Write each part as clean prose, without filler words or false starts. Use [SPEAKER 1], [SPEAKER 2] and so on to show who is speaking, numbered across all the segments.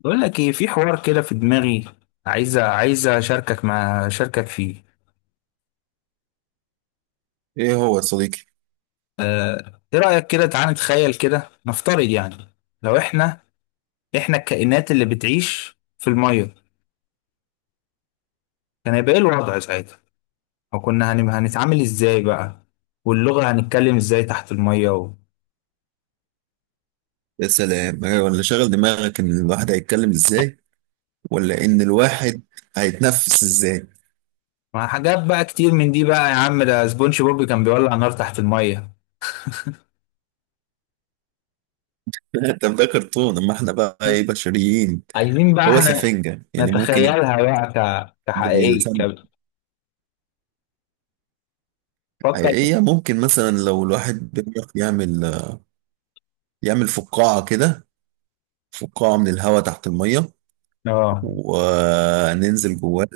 [SPEAKER 1] بقول لك ايه، في حوار كده في دماغي. عايزه اشاركك مع اشاركك فيه.
[SPEAKER 2] ايه هو يا صديقي؟
[SPEAKER 1] آه، ايه رايك كده، تعالى نتخيل كده، نفترض يعني. لو احنا، الكائنات اللي بتعيش في الميه، كان هيبقى ايه الوضع ساعتها؟ او كنا هنتعامل ازاي بقى؟ واللغه هنتكلم ازاي تحت الميه
[SPEAKER 2] يا سلام، أيوة، ولا شغل دماغك ان الواحد هيتكلم ازاي ولا ان الواحد هيتنفس ازاي.
[SPEAKER 1] مع حاجات بقى كتير من دي بقى. يا عم، ده سبونج بوب كان بيولع نار تحت الميه.
[SPEAKER 2] طب ده كرتون، اما احنا بقى ايه؟ بشريين.
[SPEAKER 1] عايزين بقى
[SPEAKER 2] هو
[SPEAKER 1] احنا
[SPEAKER 2] سفنجة، يعني ممكن
[SPEAKER 1] نتخيلها بقى
[SPEAKER 2] زي
[SPEAKER 1] كحقيقيه
[SPEAKER 2] السمك.
[SPEAKER 1] كده. فكر.
[SPEAKER 2] حقيقية ممكن مثلا لو الواحد بيعرف يعمل فقاعة كده. فقاعة من الهواء تحت المية
[SPEAKER 1] اه.
[SPEAKER 2] وننزل جواها،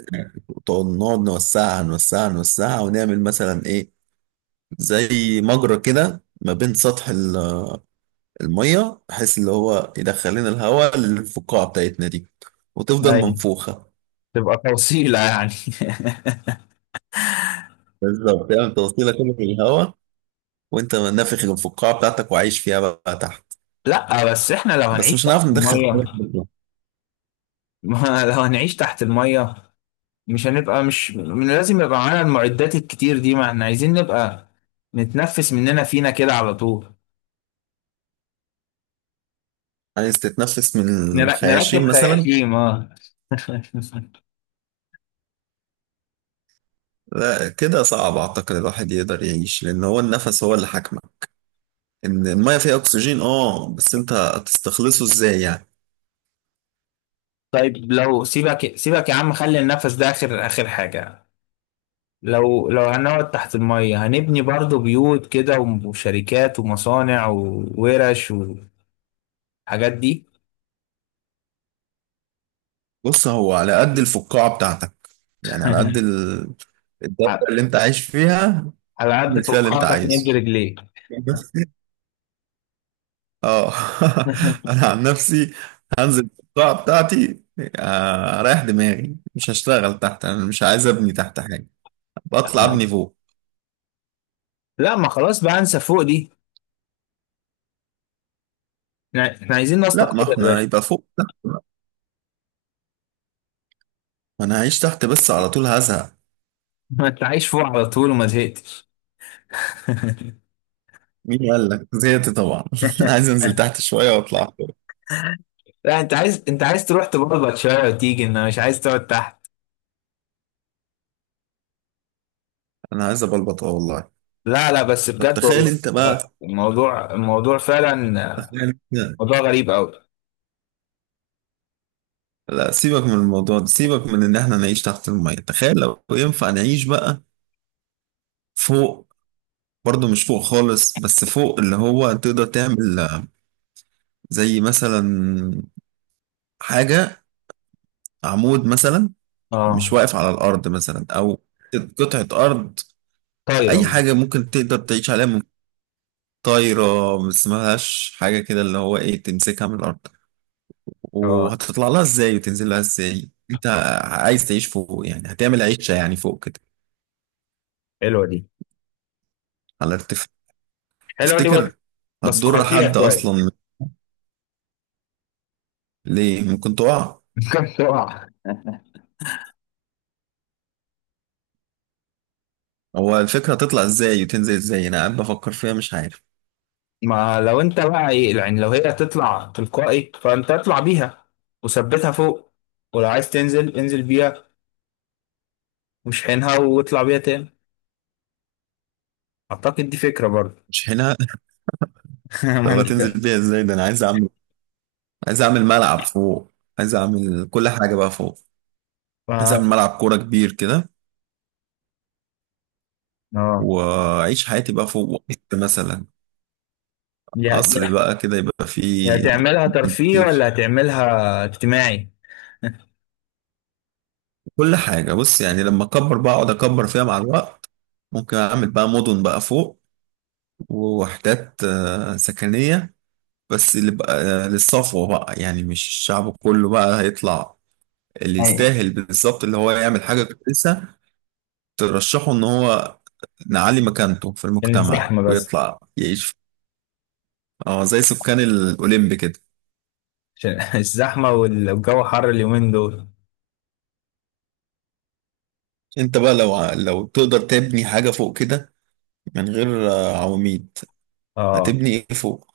[SPEAKER 2] نقعد نوسعها نوسعها نوسعها ونعمل مثلا ايه، زي مجرى كده ما بين سطح المية، بحيث اللي هو يدخل لنا الهواء للفقاعة بتاعتنا دي وتفضل
[SPEAKER 1] أيوة.
[SPEAKER 2] منفوخة.
[SPEAKER 1] تبقى توصيلة يعني.
[SPEAKER 2] بالظبط، تعمل توصيلة كده في الهواء وانت نافخ الفقاعة بتاعتك وعايش فيها بقى تحت.
[SPEAKER 1] لا بس احنا لو
[SPEAKER 2] بس
[SPEAKER 1] هنعيش
[SPEAKER 2] مش
[SPEAKER 1] تحت
[SPEAKER 2] هنعرف ندخل هواء
[SPEAKER 1] المية،
[SPEAKER 2] بره.
[SPEAKER 1] ما لو هنعيش تحت المية مش هنبقى، مش من لازم يبقى معانا المعدات الكتير دي، ما احنا عايزين نبقى نتنفس مننا فينا كده على طول.
[SPEAKER 2] عايز تتنفس من
[SPEAKER 1] نركب
[SPEAKER 2] الخياشيم مثلا؟
[SPEAKER 1] خياشيم، اه.
[SPEAKER 2] لا كده صعب، اعتقد الواحد يقدر يعيش لان هو النفس هو اللي حاكمه. ان الميه فيها اكسجين اه، بس انت هتستخلصه ازاي يعني؟
[SPEAKER 1] طيب لو سيبك، سيبك يا عم، خلي النفس ده اخر حاجة. لو هنقعد تحت المية، هنبني برضو بيوت كده وشركات ومصانع وورش والحاجات دي.
[SPEAKER 2] بص، هو على قد الفقاعه بتاعتك، يعني على قد الدايره اللي انت عايش فيها،
[SPEAKER 1] على قد
[SPEAKER 2] المثال اللي انت
[SPEAKER 1] فقاعتك نجي
[SPEAKER 2] عايزه.
[SPEAKER 1] رجليك.
[SPEAKER 2] بس. اه. انا عن نفسي هنزل القاعه بتاعتي. اريح دماغي، مش هشتغل تحت، انا مش عايز ابني تحت حاجه، بطلع ابني فوق.
[SPEAKER 1] لا ما خلاص بقى، انسى فوق دي. احنا عايزين
[SPEAKER 2] لا،
[SPEAKER 1] نسطق
[SPEAKER 2] ما
[SPEAKER 1] كده يا
[SPEAKER 2] احنا
[SPEAKER 1] باشا.
[SPEAKER 2] يبقى فوق تحت بقى. ما انا هعيش تحت بس على طول هزهق.
[SPEAKER 1] ما انت عايش فوق على طول وما زهقتش.
[SPEAKER 2] مين قال لك زهقت؟ طبعا عايز انزل تحت شويه واطلع فوق.
[SPEAKER 1] لا انت عايز، تروح تبلبط شويه وتيجي، انه مش عايز تقعد تحت.
[SPEAKER 2] انا عايز ابلبط اه والله.
[SPEAKER 1] لا لا بس
[SPEAKER 2] طب
[SPEAKER 1] بجد والله، آه، الموضوع فعلا آه،
[SPEAKER 2] تخيل انت.
[SPEAKER 1] موضوع غريب قوي.
[SPEAKER 2] لا، سيبك من الموضوع ده، سيبك من ان احنا نعيش تحت الميه، تخيل لو ينفع نعيش بقى فوق، برضه مش فوق خالص، بس فوق اللي هو تقدر تعمل زي مثلا حاجة، عمود مثلا مش
[SPEAKER 1] اه.
[SPEAKER 2] واقف على الأرض، مثلا أو قطعة أرض، أي
[SPEAKER 1] طايره.
[SPEAKER 2] حاجة ممكن تقدر تعيش عليها. من طايرة، ما اسمهاش حاجة كده، اللي هو إيه، تمسكها من الأرض
[SPEAKER 1] اه.
[SPEAKER 2] وهتطلع لها إزاي وتنزل لها إزاي. أنت عايز تعيش فوق، يعني هتعمل عيشة يعني فوق كده،
[SPEAKER 1] حلوه دي،
[SPEAKER 2] على ارتفاع.
[SPEAKER 1] بس،
[SPEAKER 2] تفتكر
[SPEAKER 1] بس
[SPEAKER 2] هتضر
[SPEAKER 1] خطيره
[SPEAKER 2] حد
[SPEAKER 1] شويه.
[SPEAKER 2] أصلا؟ ليه؟ ممكن تقع.
[SPEAKER 1] ممكن تقع.
[SPEAKER 2] هو الفكرة تطلع ازاي وتنزل ازاي، انا قاعد بفكر فيها مش عارف.
[SPEAKER 1] ما لو انت بقى ايه يعني، لو هي تطلع تلقائي فانت اطلع بيها وثبتها فوق، ولو عايز تنزل انزل بيها ومش حينها واطلع بيها تاني. اعتقد دي فكرة برضه.
[SPEAKER 2] مش هنا.
[SPEAKER 1] ما
[SPEAKER 2] طب هتنزل
[SPEAKER 1] انت،
[SPEAKER 2] بيها ازاي؟ ده انا عايز اعمل ملعب فوق، عايز اعمل كل حاجة بقى فوق، عايز
[SPEAKER 1] ما
[SPEAKER 2] اعمل ملعب كورة كبير كده،
[SPEAKER 1] اه.
[SPEAKER 2] واعيش حياتي بقى فوق. وقت مثلا
[SPEAKER 1] يا-
[SPEAKER 2] قصر بقى كده يبقى
[SPEAKER 1] يا
[SPEAKER 2] فيه
[SPEAKER 1] هتعملها ترفيه
[SPEAKER 2] كتير،
[SPEAKER 1] ولا هتعملها اجتماعي؟
[SPEAKER 2] كل حاجة. بص يعني لما اكبر بقى، اقعد اكبر فيها مع الوقت ممكن اعمل بقى مدن بقى فوق ووحدات سكنية، بس اللي بقى للصفوة بقى، يعني مش الشعب كله بقى هيطلع، اللي
[SPEAKER 1] أيوة.
[SPEAKER 2] يستاهل بالظبط، اللي هو يعمل حاجة كويسة ترشحه إن هو نعلي مكانته في
[SPEAKER 1] عشان
[SPEAKER 2] المجتمع
[SPEAKER 1] الزحمة بس،
[SPEAKER 2] ويطلع يعيش، اه زي سكان الأوليمب كده.
[SPEAKER 1] عشان الزحمة والجو حر اليومين دول.
[SPEAKER 2] أنت بقى لو تقدر تبني حاجة فوق كده من غير عواميد،
[SPEAKER 1] اه
[SPEAKER 2] هتبني إيه فوق؟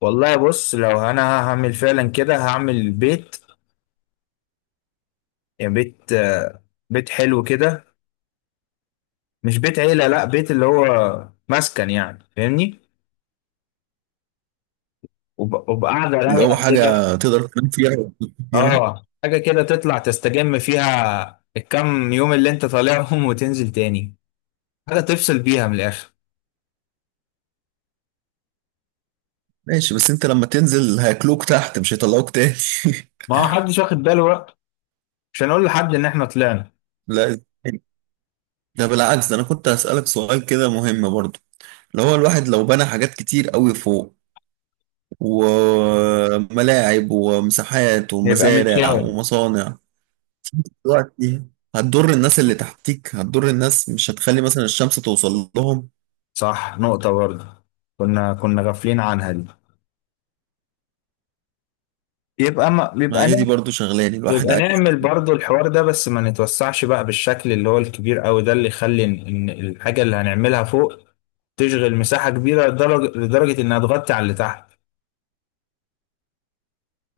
[SPEAKER 1] والله، بص لو انا هعمل فعلا كده، هعمل بيت. يعني بيت آه، بيت حلو كده، مش بيت عيلة، لا بيت اللي هو مسكن يعني، فاهمني؟ وبقعدة
[SPEAKER 2] اللي هو
[SPEAKER 1] رايقة كده.
[SPEAKER 2] حاجة تقدر تنام فيها وتنام فيها.
[SPEAKER 1] اه، حاجة كده تطلع تستجم فيها الكام يوم اللي انت طالعهم. وتنزل تاني، حاجة تفصل بيها من الآخر.
[SPEAKER 2] ماشي، بس أنت لما تنزل هياكلوك تحت، مش هيطلعوك تاني.
[SPEAKER 1] ما هو حدش واخد باله بقى، مش هنقول لحد ان احنا طلعنا،
[SPEAKER 2] لا، ده بالعكس، ده أنا كنت هسألك سؤال كده مهم برضه، اللي هو الواحد لو بنى حاجات كتير قوي فوق وملاعب ومساحات
[SPEAKER 1] يبقى
[SPEAKER 2] ومزارع
[SPEAKER 1] متشاف.
[SPEAKER 2] ومصانع دلوقتي هتضر الناس اللي تحتيك، هتضر الناس، مش هتخلي مثلا الشمس توصل لهم.
[SPEAKER 1] صح، نقطة برضه، كنا غافلين عنها دي. يبقى ما
[SPEAKER 2] ما
[SPEAKER 1] بيبقى،
[SPEAKER 2] هي دي برضو شغلاني، الواحد
[SPEAKER 1] يبقى
[SPEAKER 2] عايز
[SPEAKER 1] نعمل برضو الحوار ده بس ما نتوسعش بقى بالشكل اللي هو الكبير قوي ده، اللي يخلي ان إن الحاجة اللي هنعملها فوق تشغل مساحة كبيرة، لدرجة انها تغطي على اللي تحت.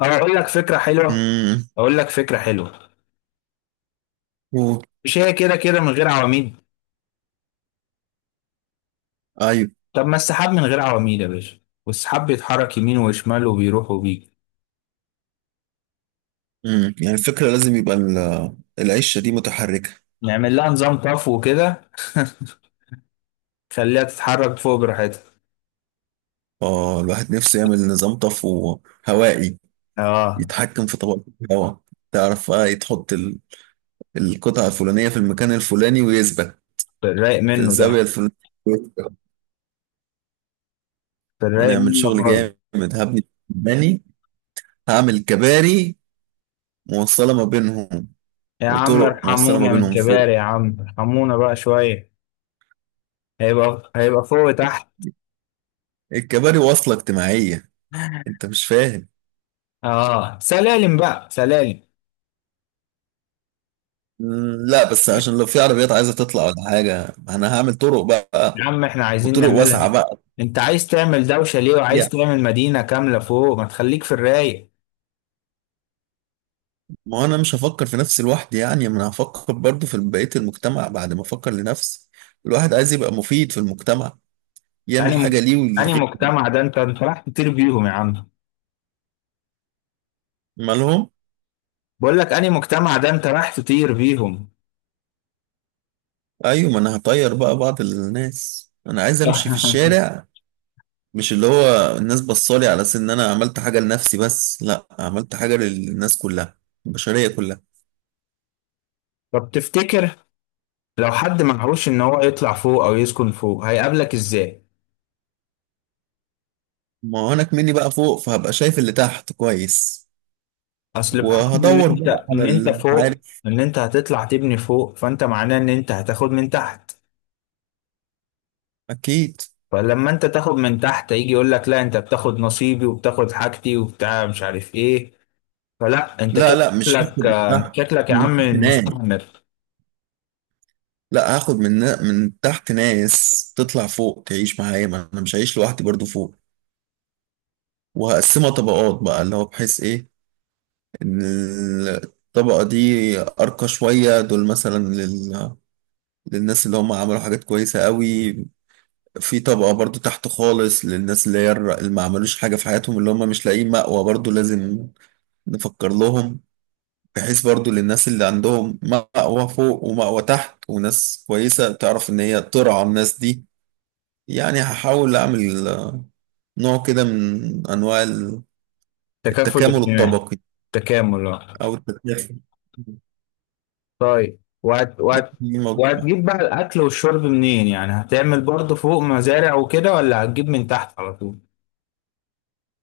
[SPEAKER 1] او اقول لك فكرة حلوة،
[SPEAKER 2] امم
[SPEAKER 1] اقول لك فكرة حلوة
[SPEAKER 2] و-
[SPEAKER 1] مش هي كده كده من غير عواميد؟
[SPEAKER 2] ايوه.
[SPEAKER 1] طب ما السحاب من غير عواميد يا باشا، والسحاب بيتحرك يمين وشمال وبيروح وبيجي.
[SPEAKER 2] يعني الفكرة لازم يبقى العيشة دي متحركة.
[SPEAKER 1] نعمل لها نظام طفو وكده. خليها تتحرك فوق براحتها.
[SPEAKER 2] اه، الواحد نفسه يعمل نظام طفو هوائي
[SPEAKER 1] اه.
[SPEAKER 2] يتحكم في طبقة الهواء، تعرف، تحط القطعة الفلانية في المكان الفلاني ويثبت
[SPEAKER 1] في الرايق
[SPEAKER 2] في
[SPEAKER 1] منه
[SPEAKER 2] الزاوية
[SPEAKER 1] ده،
[SPEAKER 2] الفلانية.
[SPEAKER 1] في الرايق
[SPEAKER 2] هنعمل
[SPEAKER 1] منه
[SPEAKER 2] شغل
[SPEAKER 1] خالص.
[SPEAKER 2] جامد، هبني، هعمل كباري موصلة ما بينهم
[SPEAKER 1] يا عم
[SPEAKER 2] وطرق موصلة ما
[SPEAKER 1] ارحمونا من
[SPEAKER 2] بينهم
[SPEAKER 1] الكبار،
[SPEAKER 2] فوق،
[SPEAKER 1] يا عم ارحمونا بقى شوية. هيبقى فوق تحت.
[SPEAKER 2] الكباري واصلة اجتماعية. انت مش فاهم.
[SPEAKER 1] اه سلالم بقى، سلالم.
[SPEAKER 2] مم، لا، بس عشان لو في عربيات عايزة تطلع ولا حاجة انا هعمل طرق
[SPEAKER 1] يا
[SPEAKER 2] بقى،
[SPEAKER 1] عم احنا عايزين
[SPEAKER 2] وطرق
[SPEAKER 1] نعملها،
[SPEAKER 2] واسعة بقى،
[SPEAKER 1] انت عايز تعمل دوشة ليه وعايز
[SPEAKER 2] يعني
[SPEAKER 1] تعمل مدينة كاملة فوق؟ ما تخليك في الرايق.
[SPEAKER 2] ما هو انا مش هفكر في نفسي لوحدي، يعني ما انا هفكر برضو في بقية المجتمع بعد ما افكر لنفسي. الواحد عايز يبقى مفيد في المجتمع، يعمل
[SPEAKER 1] اني
[SPEAKER 2] حاجة
[SPEAKER 1] مك...
[SPEAKER 2] ليه
[SPEAKER 1] اني
[SPEAKER 2] ولغيره.
[SPEAKER 1] مجتمع ده انت، راح تطير بيهم يا عم.
[SPEAKER 2] مالهم؟
[SPEAKER 1] بقول لك اني مجتمع ده انت راح تطير بيهم.
[SPEAKER 2] ايوه، ما انا هطير بقى بعض الناس، انا عايز امشي في الشارع، مش اللي هو الناس بصالي على اساس ان انا عملت حاجه لنفسي بس، لا عملت حاجه للناس كلها، البشريه كلها.
[SPEAKER 1] طب تفتكر لو حد معهوش ان هو يطلع فوق او يسكن فوق، هيقابلك ازاي؟
[SPEAKER 2] ما هو انا كمني بقى فوق فهبقى شايف اللي تحت كويس،
[SPEAKER 1] اصل بحكم ان
[SPEAKER 2] وهدور
[SPEAKER 1] انت،
[SPEAKER 2] بقى على اللي مش
[SPEAKER 1] فوق،
[SPEAKER 2] عارف.
[SPEAKER 1] ان انت هتطلع تبني فوق، فانت معناه ان انت هتاخد من تحت.
[SPEAKER 2] اكيد.
[SPEAKER 1] فلما انت تاخد من تحت، يجي يقول لك لا انت بتاخد نصيبي وبتاخد حاجتي وبتاع مش عارف ايه. فلا، انت
[SPEAKER 2] لا،
[SPEAKER 1] كده
[SPEAKER 2] لا، مش هاخد
[SPEAKER 1] شكلك
[SPEAKER 2] من
[SPEAKER 1] آه، انت
[SPEAKER 2] تحت،
[SPEAKER 1] شكلك يا
[SPEAKER 2] من
[SPEAKER 1] عم
[SPEAKER 2] تحت ناس.
[SPEAKER 1] مستعمر.
[SPEAKER 2] لا، هاخد من، من تحت ناس تطلع فوق تعيش معايا، ما انا مش هعيش لوحدي برضو فوق، وهقسمها طبقات بقى اللي هو بحيث ايه. الطبقة دي أرقى شوية، دول مثلا للناس اللي هم عملوا حاجات كويسة قوي. في طبقة برضو تحت خالص للناس اللي هي اللي ما عملوش حاجة في حياتهم، اللي هم مش لاقيين مأوى برضو لازم نفكر لهم، بحيث برضو للناس اللي عندهم مأوى فوق ومأوى تحت وناس كويسة تعرف إن هي ترعى الناس دي. يعني هحاول أعمل نوع كده من أنواع
[SPEAKER 1] تكافل
[SPEAKER 2] التكامل
[SPEAKER 1] اجتماعي.
[SPEAKER 2] الطبقي،
[SPEAKER 1] تكامل آه.
[SPEAKER 2] أو التكافل.
[SPEAKER 1] طيب وهتجيب بقى الاكل والشرب منين؟ يعني هتعمل برضه فوق مزارع وكده ولا هتجيب من تحت على طول؟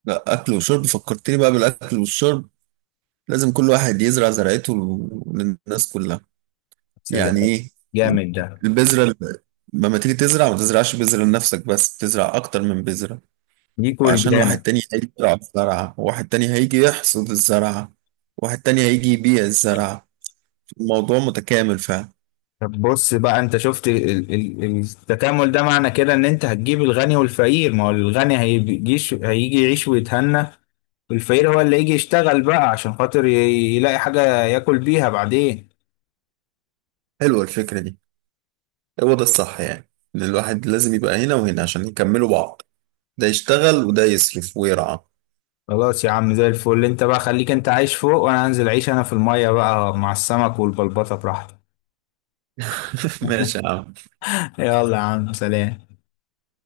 [SPEAKER 2] لا، اكل وشرب فكرتني بقى بالاكل والشرب، لازم كل واحد يزرع زرعته للناس كلها. يعني
[SPEAKER 1] سلام.
[SPEAKER 2] ايه؟
[SPEAKER 1] جامد ده.
[SPEAKER 2] البذره لما تيجي تزرع ما تزرعش بذره لنفسك بس، تزرع اكتر من بذره،
[SPEAKER 1] ليك
[SPEAKER 2] عشان واحد
[SPEAKER 1] ولجيرانك.
[SPEAKER 2] تاني هيجي يزرع الزرعه، واحد تاني هيجي يحصد الزرعه، واحد تاني هيجي يبيع الزرعه. الموضوع متكامل فعلا.
[SPEAKER 1] طب بص بقى، انت شفت التكامل ده، معنى كده ان انت هتجيب الغني والفقير. ما هو الغني هيجيش هيجي يعيش ويتهنى، والفقير هو اللي يجي يشتغل بقى عشان خاطر يلاقي حاجة ياكل بيها بعدين.
[SPEAKER 2] حلوه الفكره دي. هو ده الصح، يعني ان الواحد لازم يبقى هنا وهنا عشان يكملوا بعض، ده يشتغل وده يصرف ويرعى.
[SPEAKER 1] خلاص يا عم، زي الفل. انت بقى خليك انت عايش فوق، وانا هنزل اعيش انا في المية بقى مع السمك والبلبطة براحتي.
[SPEAKER 2] ماشي يا عم.
[SPEAKER 1] يلا يا عم، سلام.